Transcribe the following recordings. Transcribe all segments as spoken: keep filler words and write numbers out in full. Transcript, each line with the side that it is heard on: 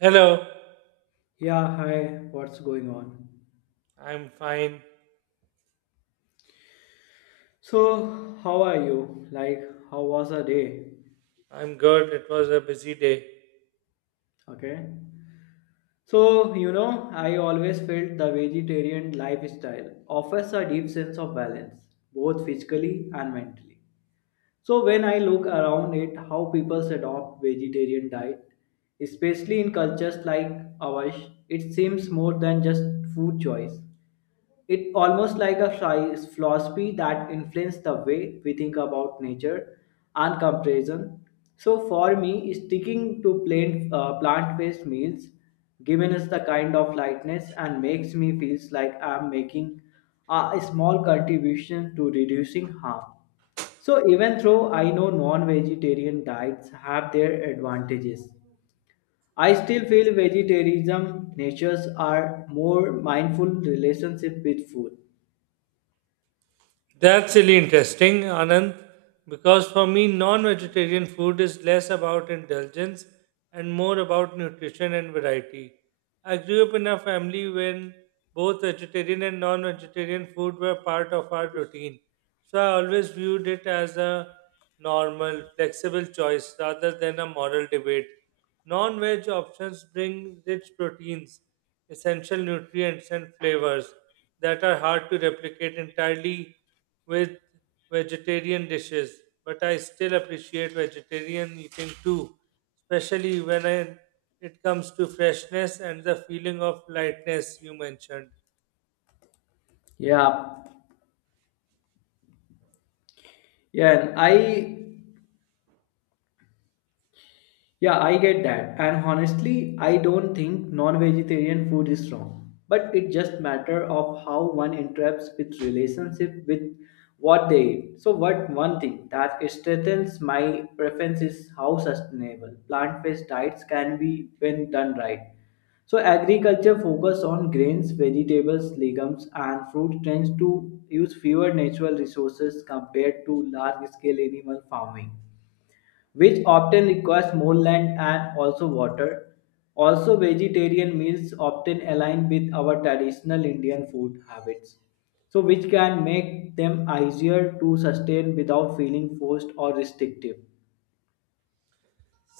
right: Hello,
left: Yeah, hi, what's going on?
right: I'm fine.
left: So, how are you? Like, how was the day?
right: I'm good. It was a busy day.
left: Okay. So, you know, I always felt the vegetarian lifestyle offers a deep sense of balance, both physically and mentally. So, when I look around it, how people adopt vegetarian diet, especially in cultures like ours, it seems more than just food choice. It almost like a phi- philosophy that influenced the way we think about nature and comparison. So for me, sticking to plain uh, plant-based meals given us the kind of lightness and makes me feels like I'm making a small contribution to reducing harm. So even though I know non-vegetarian diets have their advantages, I still feel vegetarianism natures are more mindful relationship with food.
right: That's really interesting, Anand, because for me, non vegetarian food is less about indulgence and more about nutrition and variety. I grew up in a family when both vegetarian and non vegetarian food were part of our routine. So I always viewed it as a normal, flexible choice rather than a moral debate. Non veg options bring rich proteins, essential nutrients, and flavors that are hard to replicate entirely with vegetarian dishes, but I still appreciate vegetarian eating too, especially when I, it comes to freshness and the feeling of lightness you mentioned.
left: Yeah, yeah, and I yeah, I get that. And honestly, I don't think non-vegetarian food is wrong. But it just matter of how one interacts with relationship with what they eat. So what one thing that strengthens my preference is how sustainable plant-based diets can be when done right. So agriculture focus on grains, vegetables, legumes and fruit tends to use fewer natural resources compared to large scale animal farming, which often requires more land and also water. Also, vegetarian meals often align with our traditional Indian food habits, so which can make them easier to sustain without feeling forced or restrictive.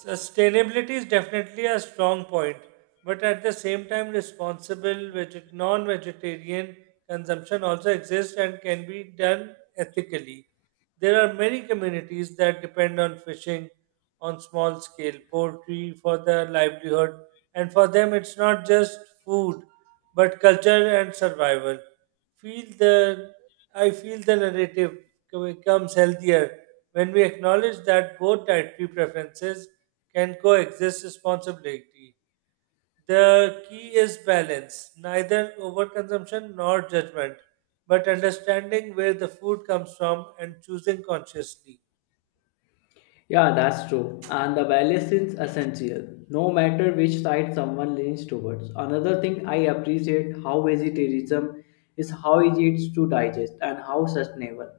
right: Sustainability is definitely a strong point, but at the same time, responsible veget- non vegetarian consumption also exists and can be done ethically. There are many communities that depend on fishing on small scale poultry for their livelihood, and for them, it's not just food but culture and survival feel the I feel the narrative co- becomes healthier when we acknowledge that both dietary preferences can coexist responsibly. The key is balance, neither overconsumption nor judgment, but understanding where the food comes from and choosing consciously.
left: Yeah, that's true. And the balance is essential, no matter which side someone leans towards. Another thing I appreciate how vegetarianism is how easy it's to digest and how sustainable.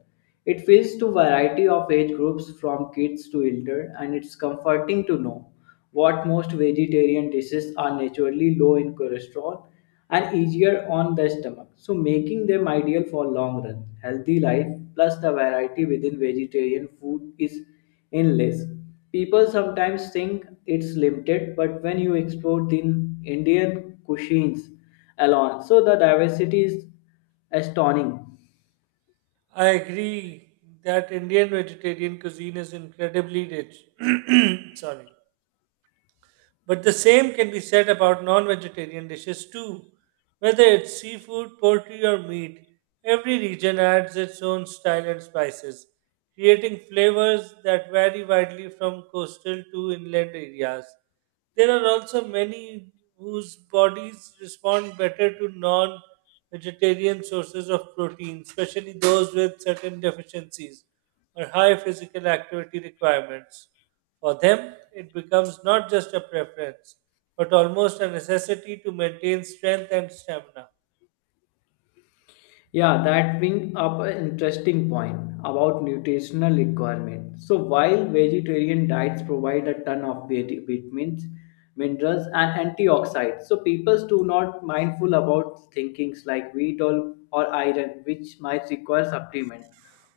left: It feeds to variety of age groups from kids to elder and it's comforting to know what most vegetarian dishes are naturally low in cholesterol and easier on the stomach. So making them ideal for long run healthy life plus the variety within vegetarian food is endless. People sometimes think it's limited, but when you explore the Indian cuisines alone, so the diversity is astonishing.
right: I agree that Indian vegetarian cuisine is incredibly rich. Sorry. But the same can be said about non vegetarian dishes too. Whether it's seafood, poultry, or meat, every region adds its own style and spices, creating flavors that vary widely from coastal to inland areas. There are also many whose bodies respond better to non vegetarian sources of protein, especially those with certain deficiencies or high physical activity requirements. For them, it becomes not just a preference, but almost a necessity to maintain strength and stamina.
left: Yeah, that brings up an interesting point about nutritional requirement. So while vegetarian diets provide a ton of vit- vitamins, minerals, and antioxidants, so people do not mindful about thinkings like wheat or, or iron, which might require supplement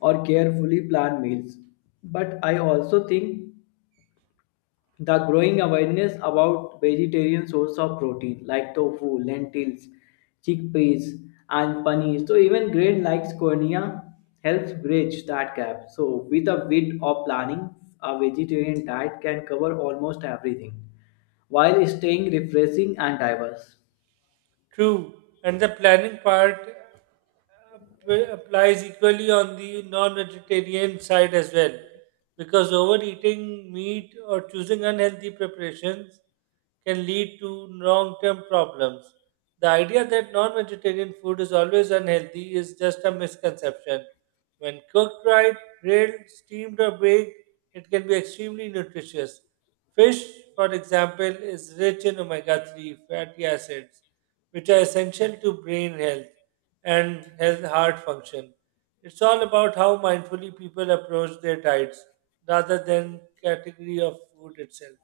left: or carefully planned meals. But I also think the growing awareness about vegetarian source of protein like tofu, lentils, chickpeas, and paneer. So even grain like cornea helps bridge that gap. So with a bit of planning, a vegetarian diet can cover almost everything while staying refreshing and diverse.
right: True, and the planning part app- applies equally on the non-vegetarian side as well, because overeating meat or choosing unhealthy preparations can lead to long-term problems. The idea that non-vegetarian food is always unhealthy is just a misconception. When cooked right, grilled, steamed, or baked, it can be extremely nutritious. Fish, for example, is rich in omega three fatty acids which are essential to brain health and health heart function. It's all about how mindfully people approach their diets rather than category of food itself.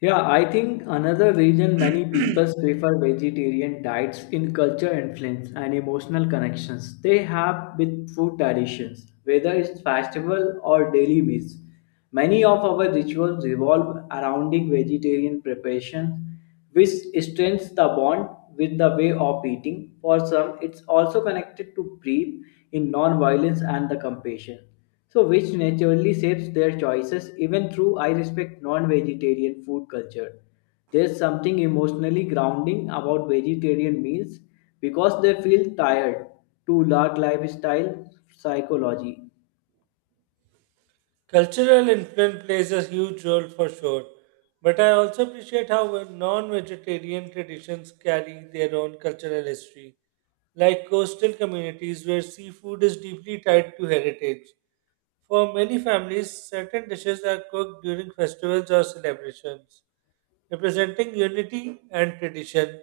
left: Yeah, I think another reason many people prefer vegetarian diets in culture influence and emotional connections they have with food traditions, whether it's festival or daily meals. Many of our rituals revolve around the vegetarian preparations which strengthens the bond with the way of eating. For some, it's also connected to belief in non-violence and the compassion, so which naturally shapes their choices. Even through I respect non-vegetarian food culture, there's something emotionally grounding about vegetarian meals because they feel tired to large lifestyle psychology.
right: Cultural influence plays a huge role for sure, but I also appreciate how non vegetarian traditions carry their own cultural history, like coastal communities where seafood is deeply tied to heritage. For many families, certain dishes are cooked during festivals or celebrations, representing unity and tradition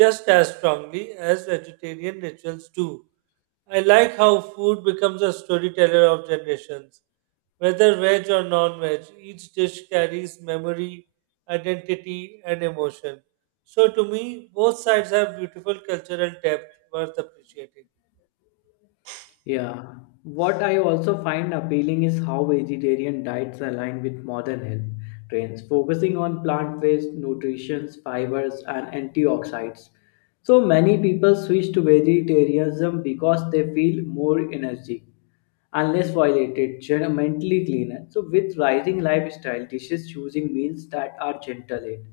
right: just as strongly as vegetarian rituals do. I like how food becomes a storyteller of generations whether veg or non veg, each dish carries memory, identity, and emotion. So, to me, both sides have beautiful cultural depth worth appreciating.
left: Yeah. What I also find appealing is how vegetarian diets align with modern health trends, focusing on plant based nutrition, fibers, and antioxidants. So many people switch to vegetarianism because they feel more energy unless violated, gently cleaner. So, with rising lifestyle dishes, choosing meals that are gentle in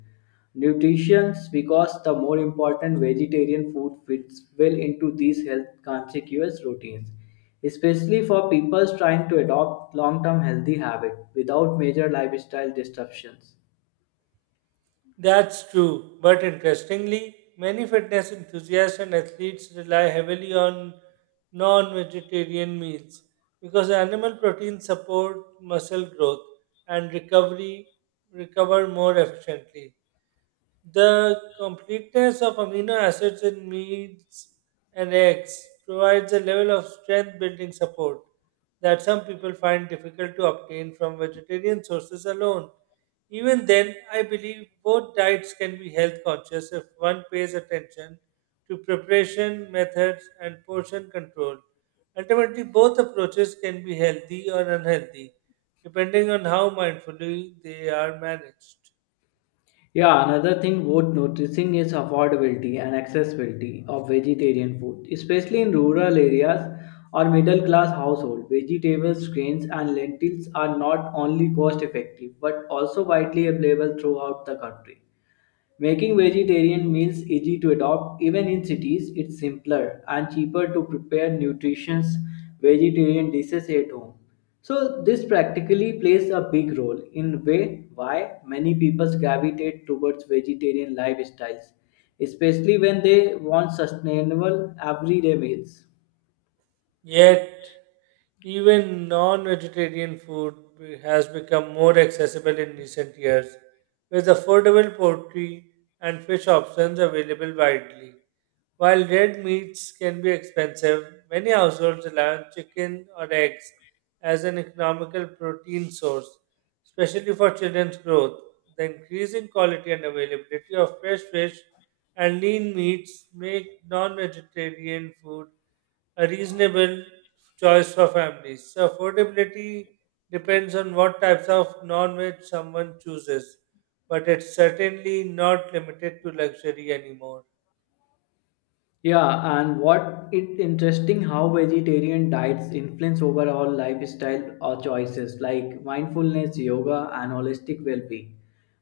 left: nutrition, because the more important vegetarian food fits well into these health conscious routines, especially for people trying to adopt long-term healthy habits without major lifestyle disruptions.
right: That's true, but interestingly, many fitness enthusiasts and athletes rely heavily on non vegetarian meals because animal proteins support muscle growth and recovery recover more efficiently. The completeness of amino acids in meats and eggs provides a level of strength building support that some people find difficult to obtain from vegetarian sources alone. Even then, I believe both diets can be health conscious if one pays attention to preparation, methods, and portion control. Ultimately, both approaches can be healthy or unhealthy, depending on how mindfully they are managed.
left: Yeah, another thing worth noticing is affordability and accessibility of vegetarian food, especially in rural areas or middle class households. Vegetables, grains, and lentils are not only cost effective but also widely available throughout the country. Making vegetarian meals easy to adopt even in cities, it's simpler and cheaper to prepare nutritious vegetarian dishes at home. So this practically plays a big role in way why many people gravitate towards vegetarian lifestyles, especially when they want sustainable everyday meals.
right: Yet, even non vegetarian food be- has become more accessible in recent years, with affordable poultry and fish options available widely. While red meats can be expensive, many households rely on chicken or eggs as an economical protein source, especially for children's growth. The increasing quality and availability of fresh fish and lean meats make non vegetarian food a reasonable choice for families. So affordability depends on what types of non-veg someone chooses, but it's certainly not limited to luxury anymore.
left: Yeah, and what it interesting how vegetarian diets influence overall lifestyle or choices like mindfulness, yoga, and holistic well-being.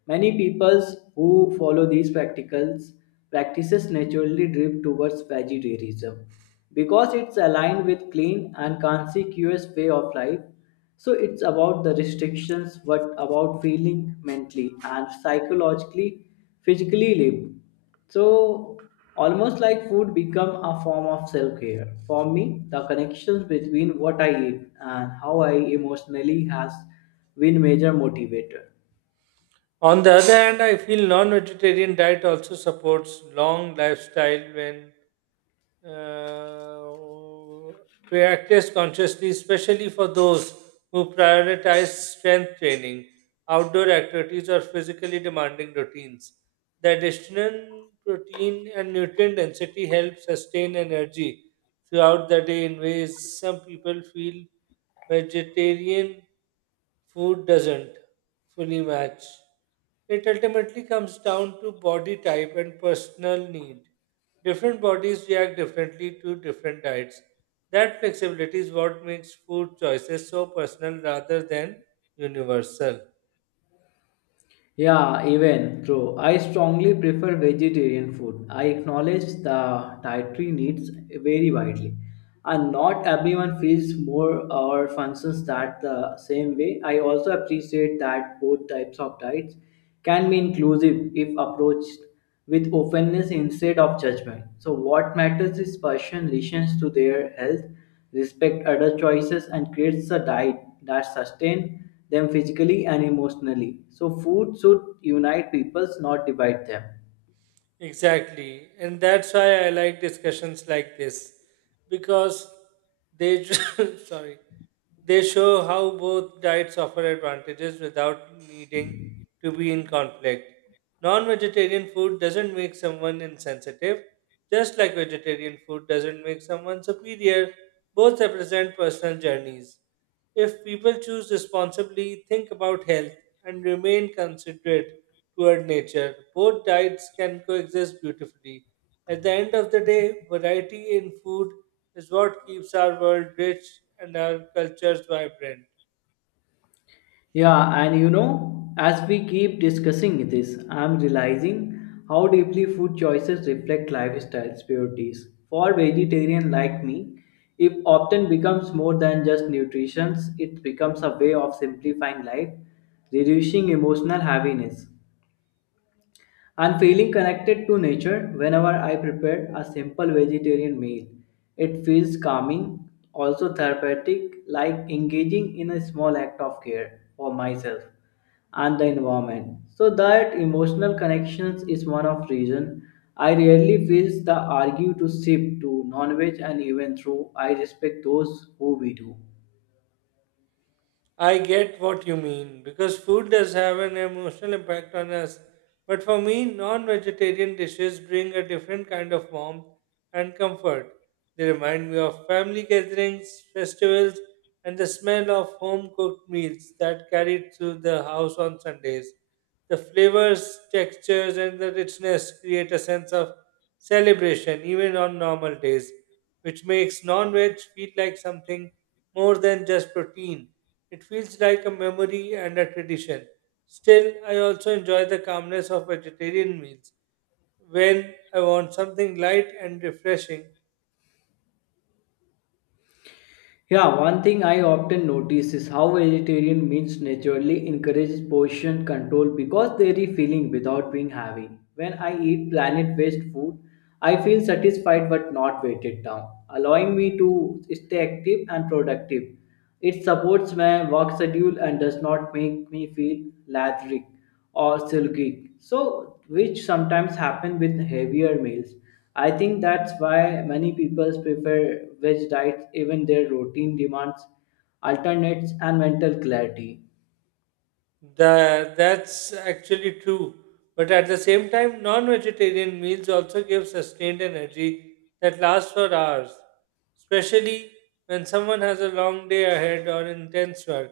left: Many peoples who follow these practicals practices naturally drift towards vegetarianism because it's aligned with clean and conscious way of life. So it's about the restrictions, but about feeling mentally and psychologically, physically live. So almost like food become a form of self-care. For me, the connections between what I eat and how I emotionally has been major motivator.
right: On the other hand, I feel non-vegetarian diet also supports long lifestyle when uh, practice consciously, especially for those who prioritize strength training, outdoor activities, or physically demanding routines. The additional protein and nutrient density help sustain energy throughout the day in ways some people feel vegetarian food doesn't fully match. It ultimately comes down to body type and personal need. Different bodies react differently to different diets. That flexibility is what makes food choices so personal rather than universal.
left: Yeah, even true. I strongly prefer vegetarian food. I acknowledge the dietary needs vary widely, and not everyone feels more or functions that the same way. I also appreciate that both types of diets can be inclusive if approached with openness instead of judgment. So, what matters is person listens to their health respect other choices and creates a diet that sustains them physically and emotionally. So food should unite peoples, not divide them.
right: Exactly. And that's why I like discussions like this because they sorry, they show how both diets offer advantages without needing to be in conflict. Non-vegetarian food doesn't make someone insensitive, just like vegetarian food doesn't make someone superior, both represent personal journeys. If people choose responsibly, think about health, and remain considerate toward nature, both diets can coexist beautifully. At the end of the day, variety in food is what keeps our world rich and our cultures vibrant.
left: Yeah, and you know, as we keep discussing this, I'm realizing how deeply food choices reflect lifestyles priorities. For vegetarian like me, it often becomes more than just nutrition, it becomes a way of simplifying life, reducing emotional heaviness, and feeling connected to nature whenever I prepare a simple vegetarian meal. It feels calming, also therapeutic, like engaging in a small act of care for myself and the environment. So that emotional connections is one of reason I rarely feel the argue to shift to non-veg and even through I respect those who we do.
right: I get what you mean because food does have an emotional impact on us. But for me, non vegetarian dishes bring a different kind of warmth and comfort. They remind me of family gatherings, festivals, and the smell of home cooked meals that carried through the house on Sundays. The flavors, textures, and the richness create a sense of celebration even on normal days, which makes non veg feel like something more than just protein. It feels like a memory and a tradition. Still, I also enjoy the calmness of vegetarian meals when I want something light and refreshing.
left: Yeah, one thing I often notice is how vegetarian meals naturally encourage portion control because they are feeling without being heavy. When I eat planet based food, I feel satisfied but not weighted down, allowing me to stay active and productive. It supports my work schedule and does not make me feel lethargic or silky. So, which sometimes happen with heavier meals. I think that's why many people prefer veg diets even their routine demands alternates and mental clarity.
right: Tha- that's actually true. But at the same time, non vegetarian meals also give sustained energy that lasts for hours, especially when someone has a long day ahead or intense work.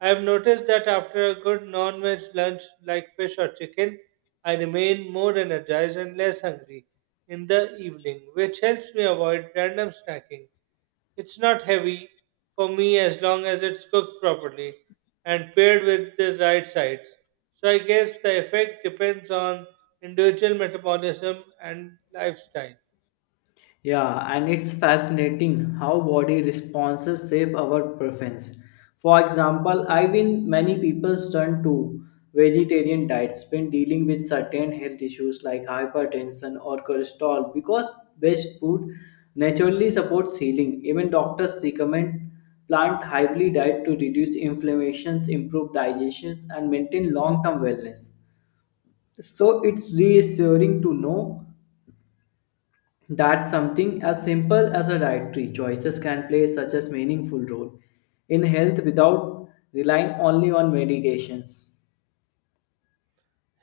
right: I have noticed that after a good non veg lunch like fish or chicken, I remain more energized and less hungry in the evening, which helps me avoid random snacking. It's not heavy for me as long as it's cooked properly and paired with the right sides. So I guess the effect depends on individual metabolism and lifestyle.
left: Yeah, and it's fascinating how body responses shape our preference. For example, I've been many people turn to vegetarian diets when dealing with certain health issues like hypertension or cholesterol because best food naturally supports healing. Even doctors recommend plant hybrid diet to reduce inflammations, improve digestions, and maintain long-term wellness. So it's reassuring to know that something as simple as a dietary choices can play such a meaningful role in health without relying only on medications.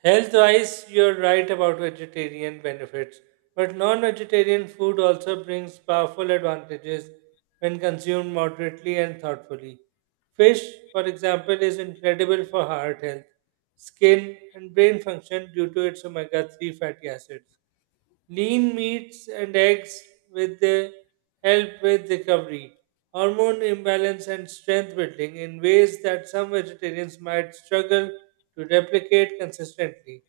right: Health wise, you're right about vegetarian benefits, but non vegetarian food also brings powerful advantages when consumed moderately and thoughtfully. Fish, for example, is incredible for heart health, skin, and brain function due to its omega three fatty acids. Lean meats and eggs with the help with recovery, hormone imbalance, and strength building in ways that some vegetarians might struggle to replicate consistently.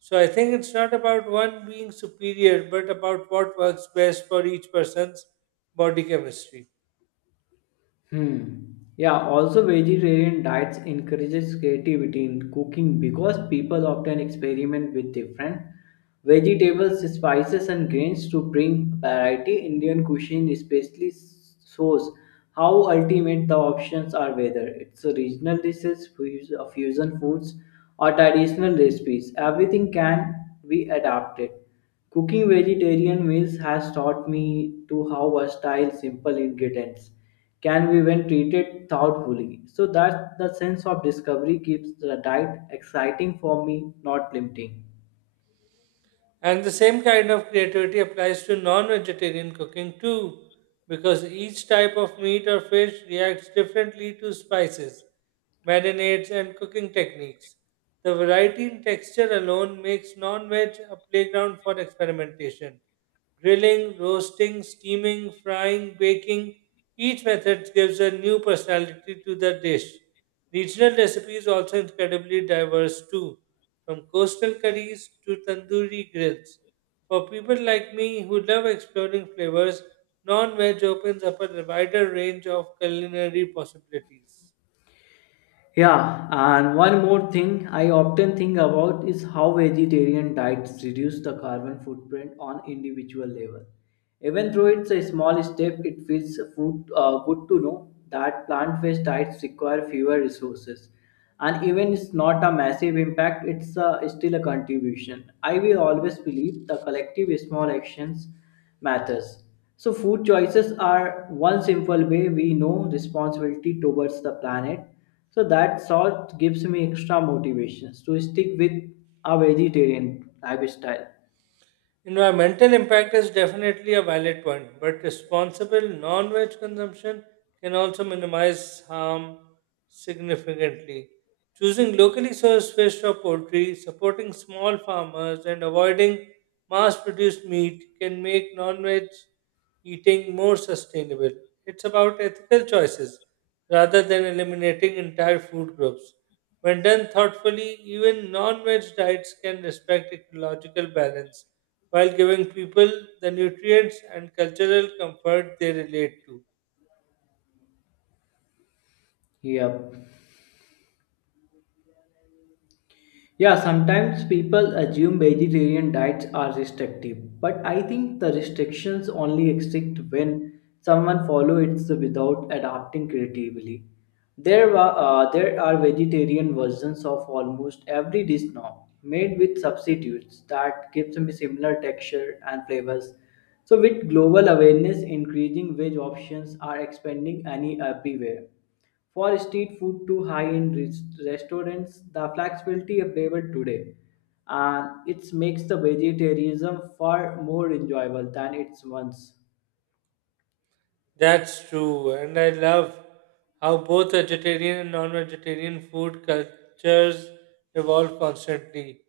right: So I think it's not about one being superior, but about what works best for each person's body chemistry.
left: Hmm. Yeah, also vegetarian diets encourages creativity in cooking because people often experiment with different vegetables, spices and grains to bring variety. Indian cuisine especially shows how ultimate the options are whether it's a regional dishes, fus- uh, fusion foods or traditional recipes. Everything can be adapted. Cooking vegetarian meals has taught me to how versatile simple ingredients can be when treated thoughtfully. So that the sense of discovery keeps the diet exciting for me, not limiting.
right: And the same kind of creativity applies to non vegetarian cooking too, because each type of meat or fish reacts differently to spices, marinades, and cooking techniques. The variety in texture alone makes non veg a playground for experimentation. Grilling, roasting, steaming, frying, baking, each method gives a new personality to the dish. Regional recipes also incredibly diverse too, from coastal curries to tandoori grills. For people like me who love exploring flavors, non-veg opens up a wider range of culinary possibilities.
left: Yeah, and one more thing I often think about is how vegetarian diets reduce the carbon footprint on individual level. Even though it's a small step, it feels food, uh, good to know that plant-based diets require fewer resources and even it's not a massive impact it's uh, still a contribution. I will always believe the collective small actions matters. So food choices are one simple way we know responsibility towards the planet. So that salt gives me extra motivations to stick with a vegetarian lifestyle.
right: Environmental impact is definitely a valid point, but responsible non veg consumption can also minimize harm significantly. Choosing locally sourced fish or poultry, supporting small farmers, and avoiding mass produced meat can make non veg eating more sustainable. It's about ethical choices rather than eliminating entire food groups. When done thoughtfully, even non veg diets can respect ecological balance while giving people the nutrients and cultural comfort they relate to.
left: yeah Yeah, sometimes people assume vegetarian diets are restrictive, but I think the restrictions only exist when someone follows it without adapting creatively. There are, uh, there are vegetarian versions of almost every dish now, made with substitutes that give them a similar texture and flavors. So, with global awareness increasing, veg options are expanding any uh, everywhere. For street food to high-end res- restaurants, the flexibility available today, and it makes the vegetarianism far more enjoyable than it once.
right: That's true, and I love how both vegetarian and non vegetarian food cultures evolve constantly.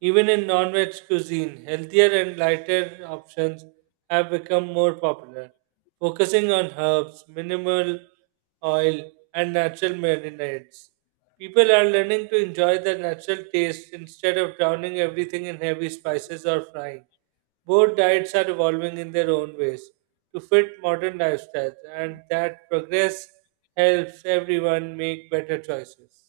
right: Even in non veg cuisine, healthier and lighter options have become more popular, focusing on herbs, minimal oil, and natural marinades. People are learning to enjoy the natural taste instead of drowning everything in heavy spices or frying. Both diets are evolving in their own ways to fit modern lifestyles, and that progress helps everyone make better choices.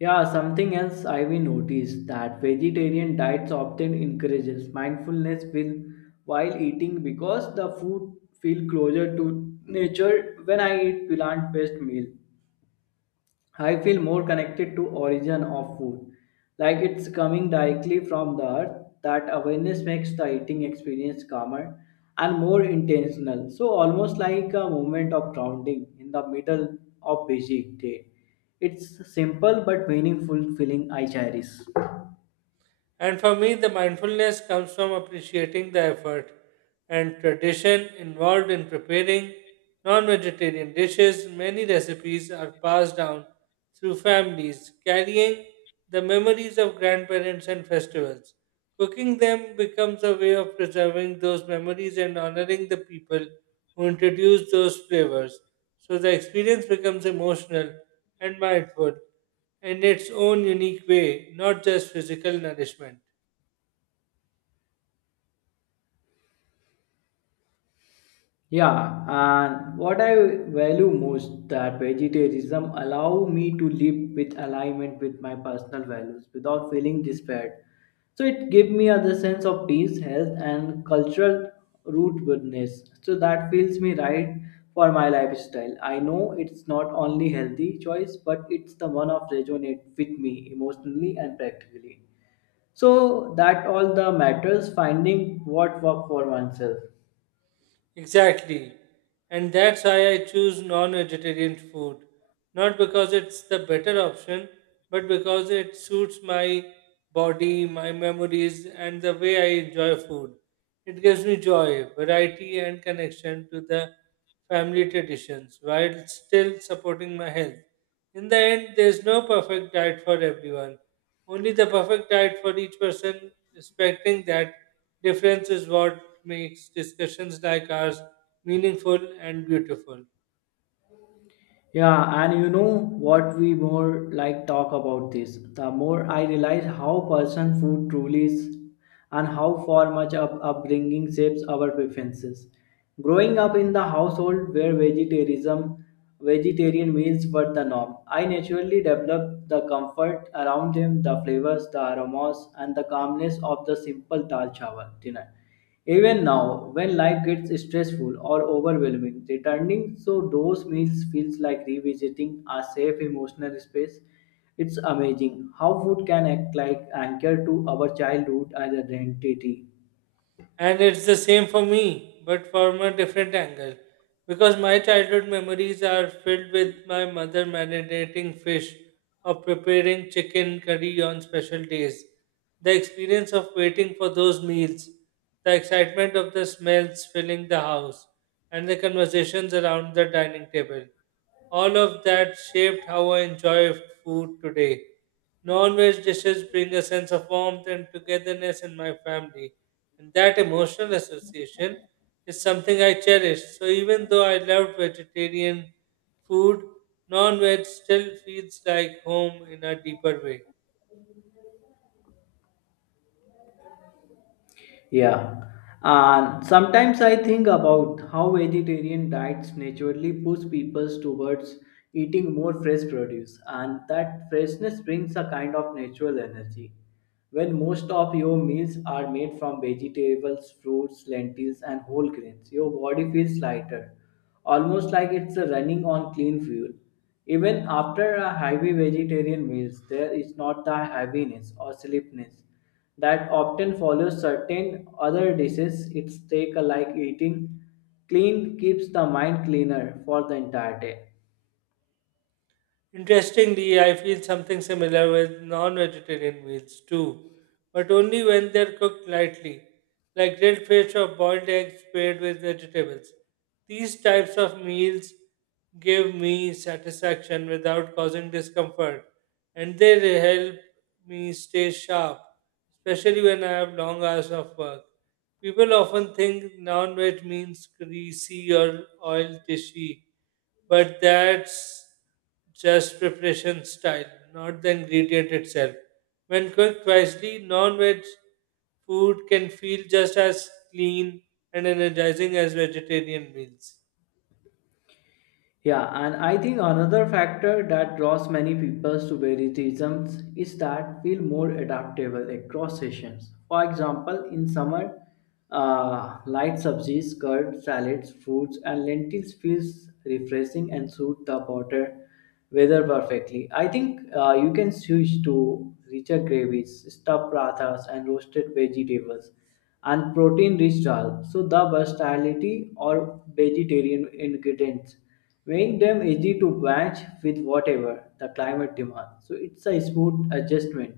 left: Yeah, something else I've noticed that vegetarian diets often encourages mindfulness will- while eating because the food feel closer to nature when I eat plant-based meal. I feel more connected to origin of food, like it's coming directly from the earth. That awareness makes the eating experience calmer and more intentional. So almost like a moment of grounding in the middle of busy day. It's simple but meaningful feeling I cherish.
right: And for me, the mindfulness comes from appreciating the effort and tradition involved in preparing non vegetarian dishes. Many recipes are passed down through families, carrying the memories of grandparents and festivals. Cooking them becomes a way of preserving those memories and honoring the people who introduced those flavors. So the experience becomes emotional and mindful in its own unique way, not just physical nourishment.
left: Yeah, and what I value most that vegetarianism allow me to live with alignment with my personal values without feeling despaired. So it gave me other sense of peace, health, and cultural rootedness. So that feels me right for my lifestyle. I know it's not only healthy choice, but it's the one of resonate with me emotionally and practically. So that all the matters finding what work for oneself.
right: Exactly. And that's why I choose non vegetarian food. Not because it's the better option, but because it suits my body, my memories, and the way I enjoy food. It gives me joy, variety, and connection to the family traditions while still supporting my health. In the end, there's no perfect diet for everyone. Only the perfect diet for each person, respecting that difference, is what makes discussions like ours meaningful and beautiful.
left: Yeah, and you know what we more like talk about this, the more I realize how person food truly is and how far much up upbringing shapes our preferences. Growing up in the household where vegetarianism, vegetarian meals were the norm, I naturally developed the comfort around them, the flavors, the aromas, and the calmness of the simple dal chawal dinner. Even now, when life gets stressful or overwhelming, returning to those meals feels like revisiting a safe emotional space. It's amazing how food can act like anchor to our childhood and identity.
right: And it's the same for me, but from a different angle. Because my childhood memories are filled with my mother marinating fish or preparing chicken curry on special days. The experience of waiting for those meals, the excitement of the smells filling the house, and the conversations around the dining table. All of that shaped how I enjoy food today. Non-veg dishes bring a sense of warmth and togetherness in my family, and that emotional association is something I cherish. So even though I loved vegetarian food, non veg still feels like home in a deeper way.
left: Yeah. And sometimes I think about how vegetarian diets naturally push people towards eating more fresh produce, and that freshness brings a kind of natural energy when most of your meals are made from vegetables, fruits, lentils, and whole grains, your body feels lighter, almost like it's running on clean fuel. Even after a heavy vegetarian meal, there is not the heaviness or sleepiness that often follows certain other dishes. It's take like eating clean keeps the mind cleaner for the entire day.
right: Interestingly, I feel something similar with non vegetarian meals too, but only when they're cooked lightly, like grilled fish or boiled eggs paired with vegetables. These types of meals give me satisfaction without causing discomfort, and they re- help me stay sharp, especially when I have long hours of work. People often think non veg means greasy or oil dishy, but that's just preparation style, not the ingredient itself. When cooked wisely, non veg food can feel just as clean and energizing as vegetarian meals.
left: Yeah, and I think another factor that draws many people to vegetarianism is that feel more adaptable across seasons. For example, in summer, uh, light subsies, curd, salads, fruits, and lentils feels refreshing and suit the body weather perfectly. I think uh, you can switch to richer gravies, stuffed pratas, and roasted vegetables, and protein-rich dal. So the versatility or vegetarian ingredients make them easy to match with whatever the climate demands. So it's a smooth adjustment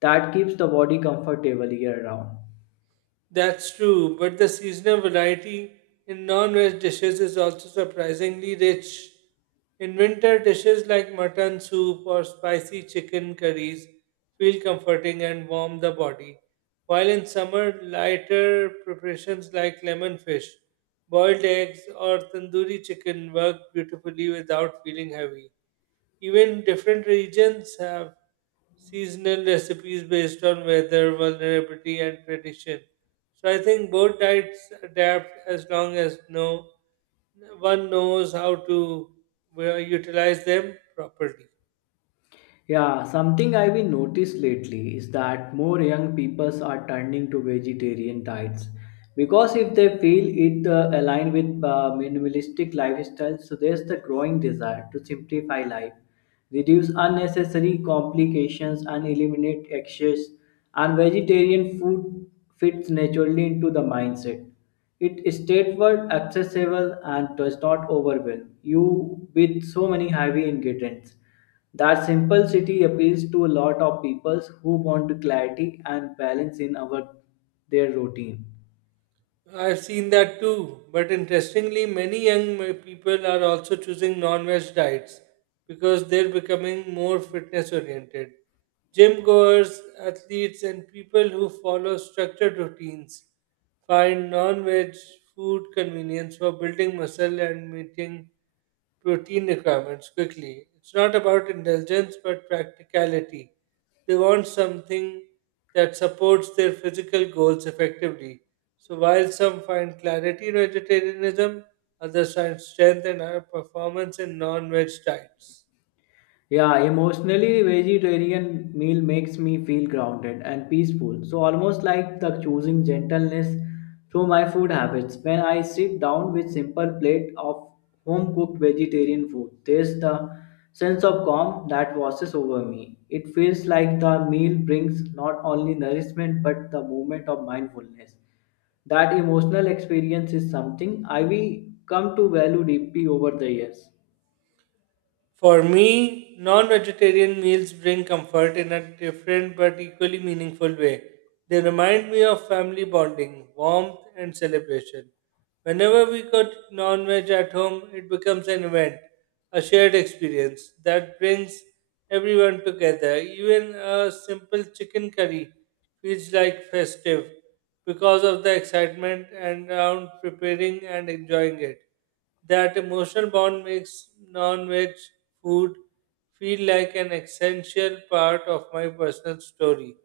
left: that keeps the body comfortable year round.
right: That's true, but the seasonal variety in non veg dishes is also surprisingly rich. In winter, dishes like mutton soup or spicy chicken curries feel comforting and warm the body, while in summer, lighter preparations like lemon fish, boiled eggs, or tandoori chicken work beautifully without feeling heavy. Even different regions have seasonal recipes based on weather, vulnerability, and tradition. So I think both diets adapt as long as no one knows how to well, utilize them properly.
left: Yeah, something I've been noticed lately is that more young peoples are turning to vegetarian diets because if they feel it uh, aligned with uh, minimalistic lifestyle, so there's the growing desire to simplify life, reduce unnecessary complications, and eliminate excess. And vegetarian food fits naturally into the mindset. It is straightforward, accessible, and does not overwhelm you with so many heavy ingredients. That simplicity appeals to a lot of people who want clarity and balance in our their routine.
right: I've seen that too, but interestingly, many young ma- people are also choosing non veg diets because they're becoming more fitness oriented. Gym goers, athletes, and people who follow structured routines find non veg food convenience for building muscle and meeting protein requirements quickly. It's not about indulgence but practicality. They want something that supports their physical goals effectively. So while some find clarity in vegetarianism, others find strength and higher performance in non-veg diets.
left: Yeah, emotionally vegetarian meal makes me feel grounded and peaceful. So almost like the choosing gentleness through my food habits. When I sit down with simple plate of home cooked vegetarian food, there's the sense of calm that washes over me. It feels like the meal brings not only nourishment but the moment of mindfulness. That emotional experience is something I will come to value deeply over the years.
right: For me, non vegetarian meals bring comfort in a different but equally meaningful way. They remind me of family bonding, warmth, and celebration. Whenever we cook non veg at home, it becomes an event, a shared experience that brings everyone together. Even a simple chicken curry feels like festive because of the excitement and around preparing and enjoying it. That emotional bond makes non veg food feel like an essential part of my personal story.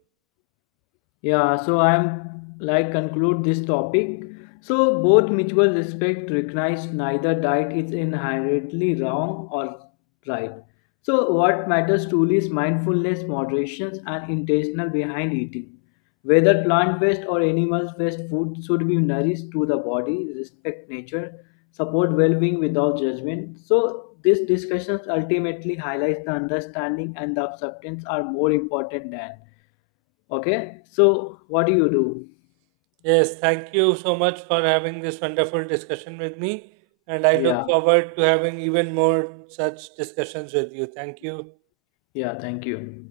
left: Yeah, so I'm like conclude this topic. So both mutual respect recognize neither diet is inherently wrong or right. So what matters truly is mindfulness, moderation, and intentional behind eating. Whether plant-based or animal-based food should be nourished to the body, respect nature, support well-being without judgment. So these discussions ultimately highlights the understanding and the acceptance are more important than. Okay, so what do you do?
right: Yes, thank you so much for having this wonderful discussion with me. And I look
left: Yeah,
right: forward to having even more such discussions with you. Thank you.
left: yeah, thank you.